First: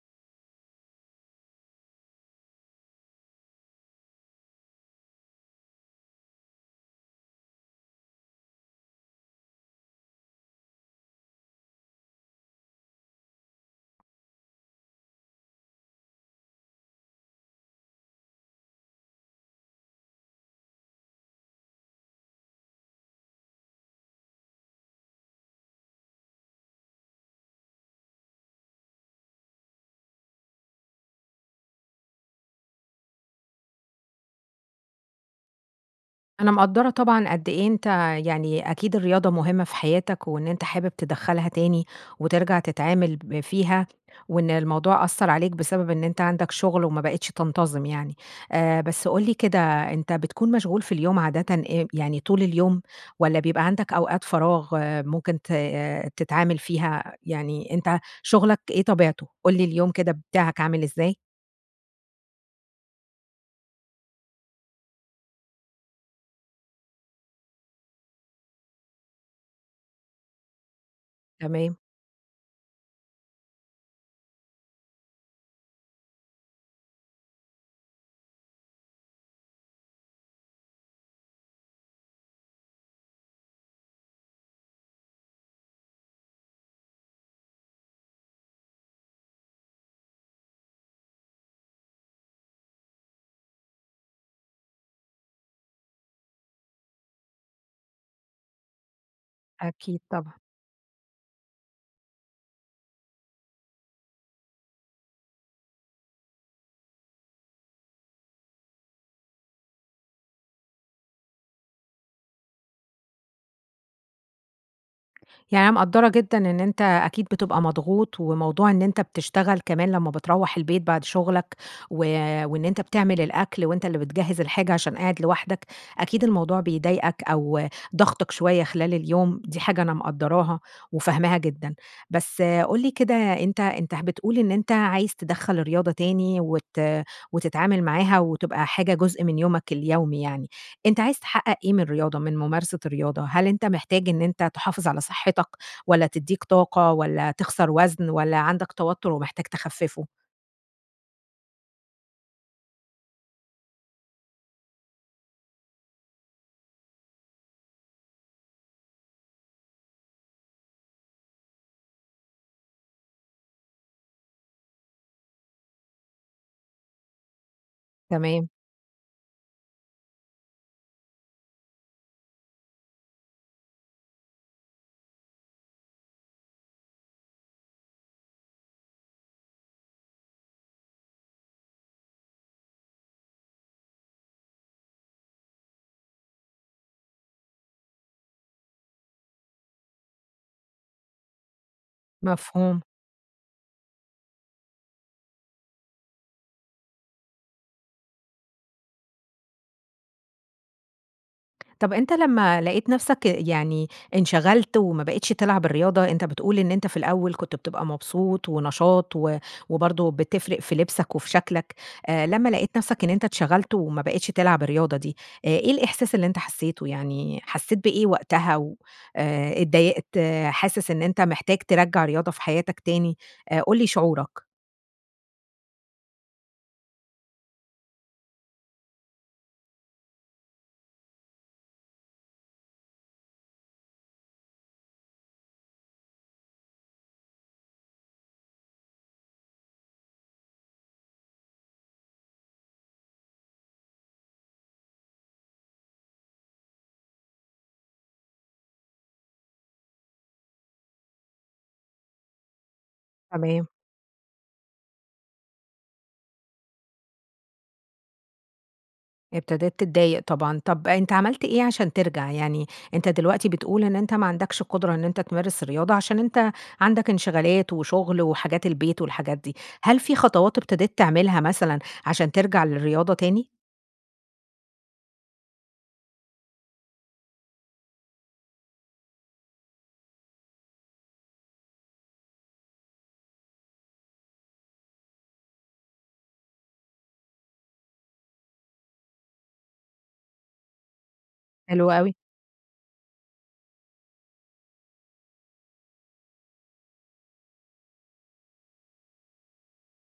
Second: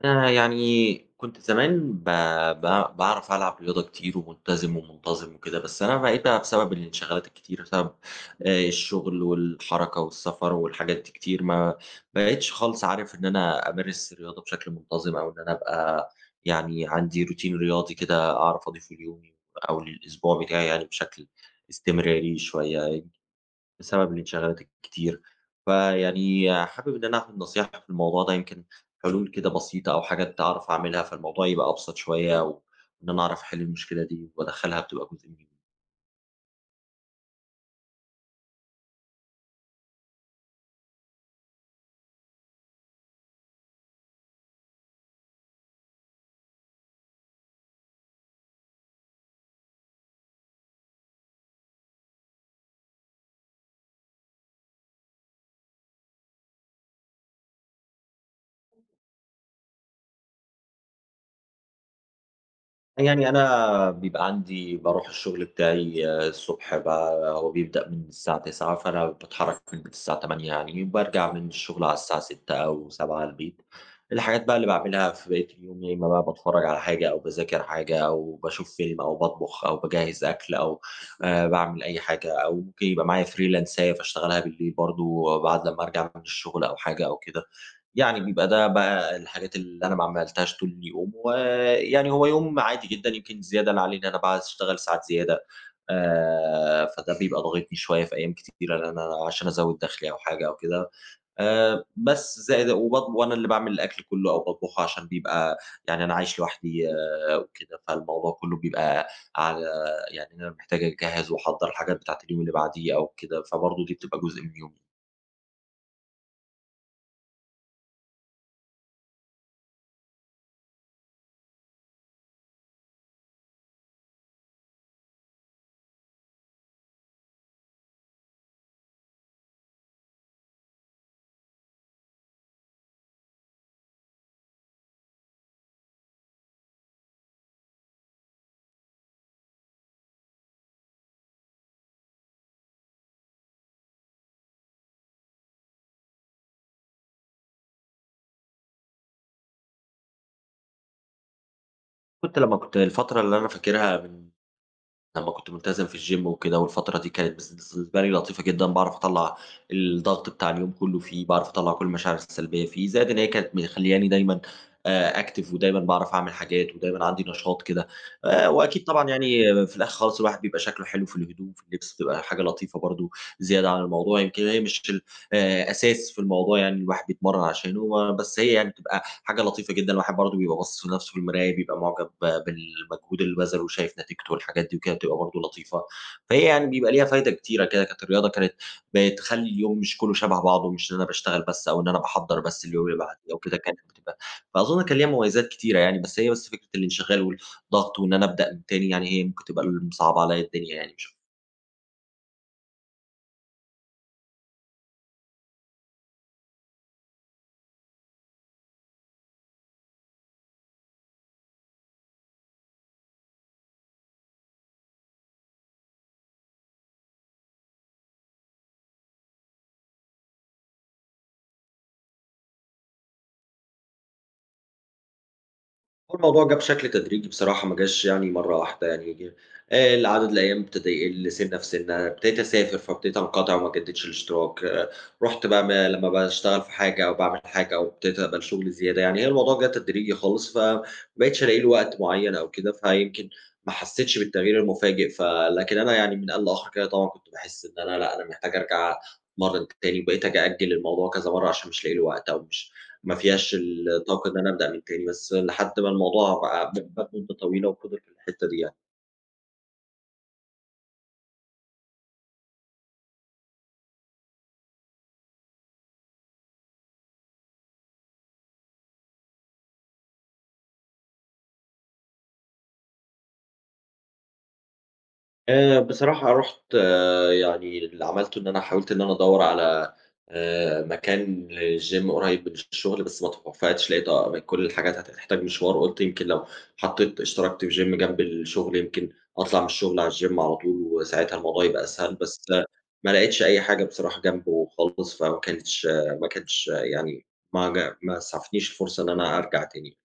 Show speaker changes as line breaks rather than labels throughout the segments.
آآ، يعني كنت زمان با باع باعرف ألعب رياضة كتير وملتزم ومنتظم وكده. بس أنا بقيت بقى بسبب الانشغالات الكتير، بسبب آآ، الشغل والحركة والسفر والحاجات دي كتير، ما بقيتش خالص عارف إن أنا أمارس الرياضة بشكل منتظم أو إن أنا أبقى يعني عندي روتين رياضي كده أعرف أضيفه ليومي أو للاسبوع بتاعي يعني بشكل استمراري شوية، يعني بسبب الانشغالات الكتير. فيعني حابب إن أنا آخد نصيحة في الموضوع ده، يمكن حلول كده بسيطة أو حاجات أعرف أعملها فالموضوع يبقى أبسط شوية، وإن أنا أعرف أحل المشكلة دي وأدخلها بتبقى جزء من يومي.
أنا مقدرة طبعًا قد إيه أنتَ يعني أكيد الرياضة مهمة في حياتَك وإن أنتَ حابب تدخلها تاني وترجع تتعامل ب فيها، وإن الموضوع أثَّرعليك بسبب إن أنتَ عندَك شغل وما بقيتش تنتظم يعني. آآ، بس قل لي كده، أنتَ بتكون مشغول في اليوم عادةً إم يعني طول اليوم والّا بيبقى عندَك أوقات فراغ ممكن ت تتعامل فيها؟ يعني أنتَ شغلَك إيه طبيعته؟ قل لي، اليوم كده بتاعَك عامل إزاي.
يعني أنا بيبقى عندي باروح الشغل بتاعي الصبح ب هو بيبدأ من الساعة 09:00 فأنا باتحرك من الساعة 08:00 يعني، بارجع من
تمام.
الشغل على الساعة 18:00 أو 19:00 البيت. الحاجات بقى اللي باعملها في بقية اليوم يا إما بقى باتفرج على حاجة أو باذاكر حاجة أو باشوف فيلم أو باطبخ أو باجهز أكل أو آآ، باعمل أي حاجة أو ممكن يبقى معايا فريلانساية فاشتغلها بالليل برضه وبعد لما أرجع من الشغل أو حاجة أو كده. يعني بيبقى ده بقى الحاجات اللي أنا ما عملتهاش طول اليوم. ويعني هو يوم عادي جدًا، يمكن الزيادة اللي عليه، إن أنا باقعد أشتغل ساعات زيادة، آآ، فده بيبقى ضاغطني شوية في أيام كتيرة، اللي أنا عشان أزود
أكيد
دخلي أو
طبعًا.
حاجة أو كده، آآ، بس. زائد وباطب وأنا اللي باعمل الأكل كله أو باطبخه عشان بيبقى يعني أنا عايش لوحدي وكده، فالموضوع كله بيبقى على يعني إن أنا محتاج أجهّز وأحضر الحاجات بتاعة اليوم اللي بعديه أو كده، فبرضه دي بتبقى جزء من يومي.
يعني أنا مقدرة جدًا إن أنتَ أكيد بتبقى مضغوط، وموضوع إن أنتَ بتشتغل كمان لما بترَوّح البيت بعد شغلَك و وإن أنتَ بتعمل الأكل وأنتَ اللي بتجهز الحاجة عشان قاعد لوحدك، أكيد الموضوع بيضايقَك أو ضاغطَك شوية خلال اليوم، دي حاجة أنا مقدراها وفاهماها جدًا. بس قل لي كده، أنتَ أنتَ بتقول إن أنتَ عايز تِدخّل الرياضة تاني وت وتتعامل معاها وتبقى حاجة جزء من يومَك اليومي يعني. أنتَ عايز تحقق إيه من الرياضة، من ممارسة الرياضة؟ هل أنتَ محتاج إن أنتَ تحافظ على صحتك والّا تديك طاقة والاّوالّاتخسر وزن والّا عندَك توتر ومحتاج تخففه؟
كنت لمّا كنت هي الفترة اللي أنا فاكرها من لمّا كنت ملتزم في الgym وكده، والفترة دي كانت بالنس بالنسبة لي لطيفة جدًا، باعرف أطلَّع الضغط بتاع اليوم كلّه فيه، باعرف أطلَّع كل المشاعر السلبيّة فيه. زائد إن هي كانت مخليّاني دايمًا، آآ active ودايمًا باعرف أعمل حاجات ودايمًا عندي نشاط كده.
تمام.
آآ، وأكيد طبعًا يعني في الآخر خالص، الواحد بيبقى شكله حلو في الهدوم، في اللبس، بتبقى حاجة لطيفة برضه زيادة علي الموضوع. يمكن هي مش ال آآ أساس في الموضوع يعني الواحد بيتمرن عشانه، آآ، بس هي يعني بتبقى حاجة لطيفة جدًا، الواحد برضه بيبقى باصص لنفسه في المراية، بيبقى معجَب بالمجهود اللي بَذَله وشايف نتيجته والحاجات دي وكده، بتبقى برضه لطيفة. فهي يعني بيبقى ليها فايدة كتيرة كده. كانت الرياضة كانت بتخلّي اليوم مش كلّه شَبَه بعضه، مش إن أنا باشتغل بس أو إن أنا باحضّر بس
مفهوم.
اليوم اللي بعد ده وكده، كانت بتبقى فأظُن كان ليها مميزات كتيرة يعني. بس هي بس فكرة الانشغال والضغط وإن أنا أبدأ من تاني، يعني هي ممكن تبقى اللي مصعّبة عليَّ الدنيا يعني مش
طيب أنتَ لمّا لقيت نفسَك يعني انشغلت وما بقيتش تلعب الرياضة أنتَ بتقول إن أنتَ في الأول كنت بتبقى مبسوط ونشاط، و وبرضه بتفرق في لبسَك وفي شكلَك. آآ، لمّا لقيت نفسَك إن أنتَ اتشغلت وما بقيتش تلعب الرياضة دي، آآ إيه الإحساس اللي أنتَ حسّيته، يعني حسيت بإيه وقتها؟ و آآ اتضايقت حاسس إن أنتَ محتاج ترجّع الرياضة في حياتَك تاني؟ آآ، قل لي شعورك.
هو الموضوع جه بشكل تدريجي بصراحة، ما جاش يعني مرة واحدة يعني. آآ ال عدد الأيام ابتدى يقل سِنّة في سِنّة، ابتديت أسافر فابدتيت أنقطع وما أجددش الاشتراك، آآ رُحت بقى ما لما باشتغل في حاجة أو باعمل في حاجة أو ابتديت أقبل شغل زيادة. يعني هي الموضوع جه تدريجي خالص، فما بقتش ألاقي له وقت معين أو كده، فيمكن ما حسيتش بالتغيير المفاجئ. ف لكن أنا يعني من آن لآخر كده طبعًا كنت باحس إن أنا لأ، أنا محتاج أرجع أتمرن تاني. وبقيت آجي أأجل الموضوع كذا مرّة عشان مش لاقي له وقت أو مش ما فياش
تمام.
الطاقة إن أنا أبدأ من تاني. بس، لحد ما الموضوع بقى م مات مدة طويلة وفضل في الحتة دي يعني.
ابتدت تتضايق طبعًا. طب أنتَ عملت إيه عشان ترجع؟ يعني أنتَ دلوقتي بتقول، إن أنت ما عندكش قدرة إن أنتَ تمارس الرياضة، عشان أنتَ عندك انشغالات وشغل وحاجات البيت والحاجات دي. هل في خطوات ابتديت تعملها مثلًا عشان ترجع للرياضة تاني؟
آآ بصراحة رُحت يعني اللي عملته إن أنا حاولت إن أنا أدوّر على، آآ مكان للgym قريب من الشغل، بس ما اتوفقتش. لقيت أقرب كل الحاجات هت تحتاج مشوار. قلت يمكن لو حطيت اشتركت في الgym جنب الشغل، يمكن أطلَع من الشغل على الgym على طول وساعاتها الموضوع يبقى
حلو أوي.
أسهل. بس لأ، ما لقيتش أي حاجة بصراحة جنبه خالص، فما كانتش ما كانش يعني ما ج ما أسعفتنيش الفرصة إن أنا أرجع تاني.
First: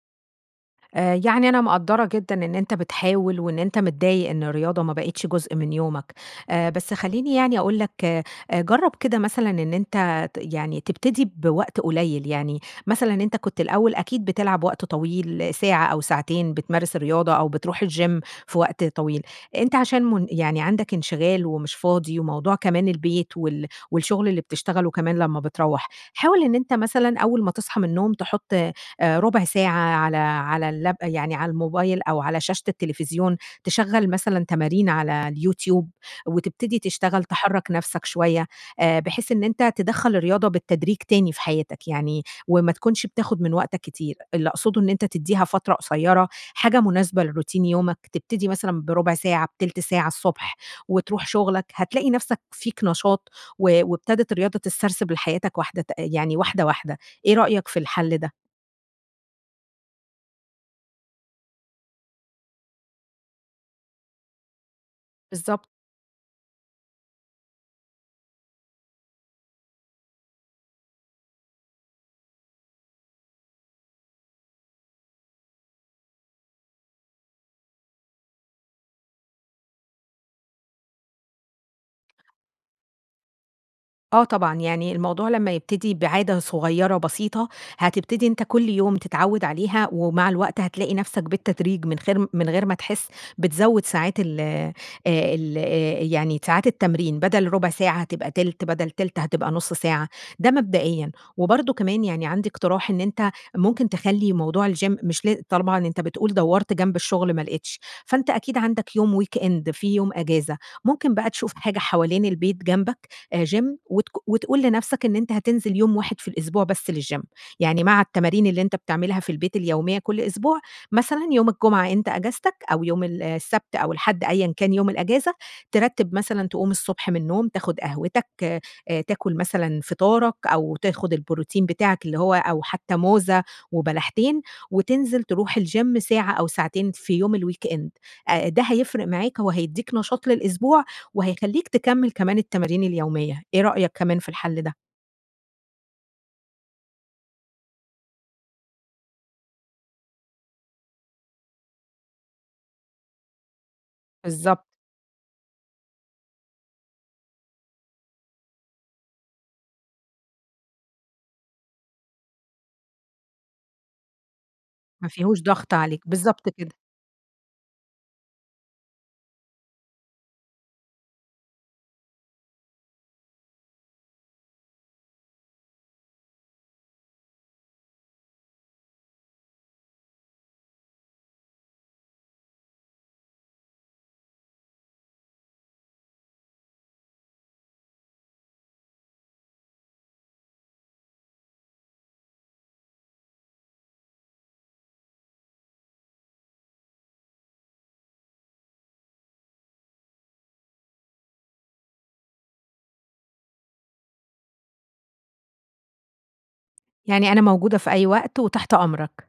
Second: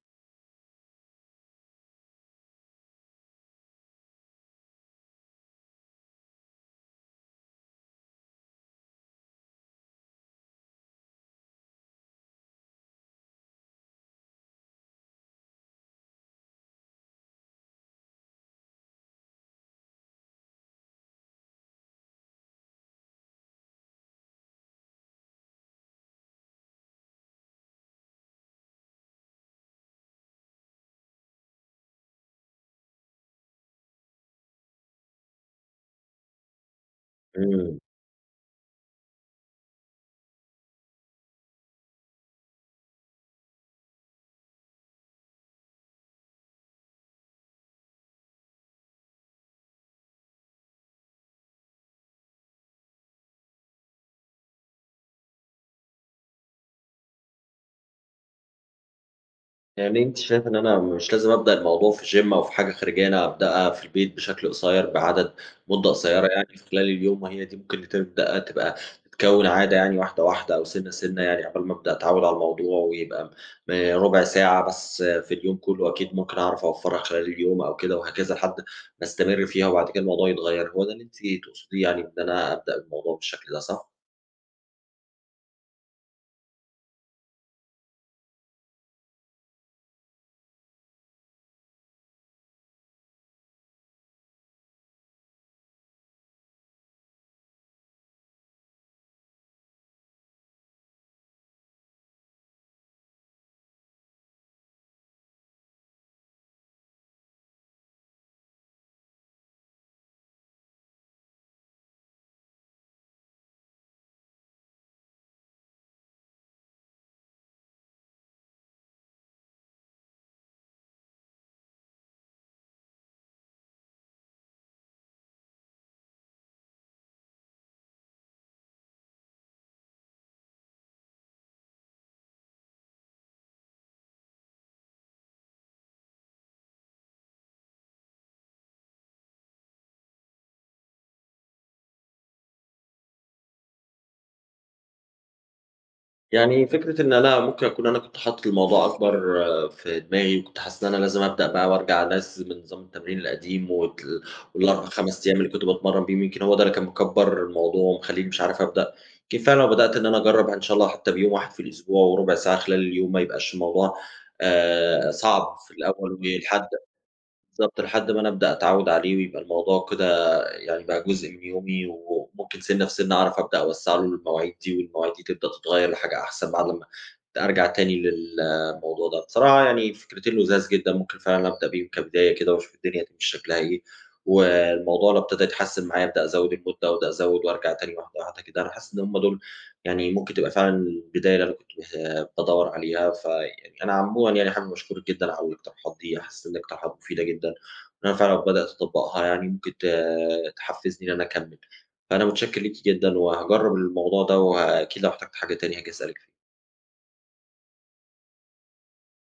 آآ، يعني أنا مقدَّرة جدًا إن أنتَ بتحاول وإن أنتَ متضايق إن الرياضة ما بقتش جزء من يومَك. آآ، بس خلِّيني يعني أقول لَك، آآ جرب كده مثلًا إن أنتَ ت يعني تبتدي بوقت قليل، يعني مثلًا أنتَ كنت الأول أكيد بتلعب وقت طويل ساعة أو ساعتين بتمارس الرياضة أو بتروح الgym في وقت طويل. أنتَ عشان من يعني عندَك انشغال ومش فاضي وموضوع كمان البيت وال والشغل اللي بتشتغَله كمان لما بتروَّح، حاول إن أنتَ مثلًا أول ما تصحى من النوم تحط، آآ رُبع ساعة على على اللاب يعني على الموبايل أو على شاشة التلفزيون، تشغَّل مثلًا تمارين على الYouTube وتبتدي تشتغل، تحرّك
امم.
نفْسك شوية، آآ بحيث إن أنتَ تدخَّل الرياضة بالتدريج تاني في حياتَك يعني، وما تكونش بتاخد من وقتَك كتير. اللي أقصده إن أنتَ تدِّيها فترة قصيرة، حاجة مناسبة لروتين يومَك، تبتدي مثلًا برُبع ساعة، بتلت ساعة الصبح وتروح شُغلَك. هتلاقي نفسك فيك نشاط و وابتدت الرياضة تتسرسب لحياتك واحدة ت يعني واحدة، واحدة. إيه رأيك في الحل ده؟
يعني أنتِ شايفة إن أنا مش لازم أبدأ الموضوع في gym أو في حاجة خارجية، أنا أبدأها في البيت بشكل قصير بعدد
بالضبط.
مُدَّة قصيرة يعني في خلال اليوم. وهي دي ممكن اللي تبدأ تبقى تتكون عادة يعني واحدة، واحدة أو سِنَّة، سِنَّة يعني عقبال ما أبدأ أتعوِّد على الموضوع ويبقى، آآ رُبع ساعة بس في اليوم كله، أكيد ممكن أعرف أوفَّرها خلال اليوم أو كده وهكذا، لحد ما أستمر فيها وبعد كده الموضوع يتغيّر. هو ده اللي أنتِ تقصديه يعني، بإن أنا أبدأ الموضوع بالشكل ده، صح؟
آه طبعًا، يعني الموضوع لما يبتدي بعادة صغيرة بسيطة، هتبتدي أنتَ كل يوم تتعود عليها ومع الوقت هتلاقي نفسَك بالتدريج من خير من غير ما تحس، بتزوِّد ساعات ال آآ ال آآ، يعني ساعات التمرين، بدَل رُبع ساعة هتبقى تِلت، بدل تِلت هتبقى نُص ساعة، ده مبدئيًا. وبرضه كمان يعني عندي اقتراح إن أنتَ ممكن تخلِّي موضوع الgym مش لا طبعًا أنتَ بتقول دوَّرت جنب الشغل ما لقيتش، فأنتَ أكيد عندَك يوم weekend في يوم إجازة، ممكن بقى تشوف حاجة حوالين البيت جنبك، آآ gym وتك وتقول لنفْسَك إن أنتَ هتنزِل يوم واحد في الأسبوع بس للgym يعني مع التمارين اللي أنتَ بتعملها في البيت اليومية كل أسبوع، مثلًا يوم الجمعة أنتَ إجازتك أو يوم ال السبت أو الاحد، أيًا كان يوم الإجازة، ترتّب مثلًا، تقوم الصبح من النوم تاخد قهوتَك، آآ تاكل مثلًا فطارَك أو تاخد البروتين بتاعَك اللي هو أو حتى موزة وبلحتين وتنزِل تروح الgym ساعة أو ساعتين في يوم الweekend آآ، ده هيفرِق معاك وهيدِّيك نشاط للأسبوع وهيخلِّيك تكمّل كمان التمارين اليومية. إيه رأيك كمان في الحل ده؟
يعني فكرة إن أنا ممكن أكون أنا كنت حاطط الموضوع أكبَر في دماغي، وكنت حاسس إن أنا لازم أبدأ بقى وأرجَع أنظم نظام التمرين القديم وتل
بالضبط.
وال4، 5 أيام اللي كنت باتمرن بيهم، يمكِن هو ده اللي كان مكبّر الموضوع ومخليني مش عارف أبدأ. يمكن فعلًا لو بدأت إن أنا أجرب ه إن شاء الله حتّى بيوم واحد في الأسبوع وربع ساعة خلال اليوم، ما يبقاش الموضوع،
ما
آآ
فيهوش
صعب
ضغط
في
عليك،
الأول
بالضبط
ولحد
كده.
بالضبط، لحد ما أنا أبدأ أتعوّد عليه ويبقى الموضوع كده يعني بقى جزء من يومي. و وممكن سِنّة في سِنّة أعرَف أبدأ أوسّع له المواعيد دي، والمواعيد دي تبدأ تتغير لحاجة أحسن بعد أمّا ت أرجَع تاني للموضوع ده. بصراحة يعني فكرتين لُذاذ جدًا، ممكن فعلًا أبدأ بيهم كبداية كده وأشوف الدنيا هتمشي شكلها إيه. والموضوع لو ابتدى يتحسن معايا أبدأ أزوّد المدة وأبدأ أزوّد وأرجَع تاني واحدة، واحدة، كده. أنا حاسس إن هم دُول يعني ممكن تبقى فعلًا البداية اللي أنا كنت ب بادوّر عليها، فيعني أنا عمومًا يعني حابب أشكرِك جدًا على الاقتراحات دي، أنا حاسس الاقتراحات مفيدة جدًا، وأنا فعلًا لو بدأت أطبّقها يعني ممكن ت تحفزني إن أنا أكمّل. فأنا متشكر ليكِ جدًا، وهاجرّب الموضوع ده، وه أكيد لو احتجت حاجة تاني هاجي أسألِك فيها.
يعني أنا موجودة في أي وقت، وتحت أمرَك.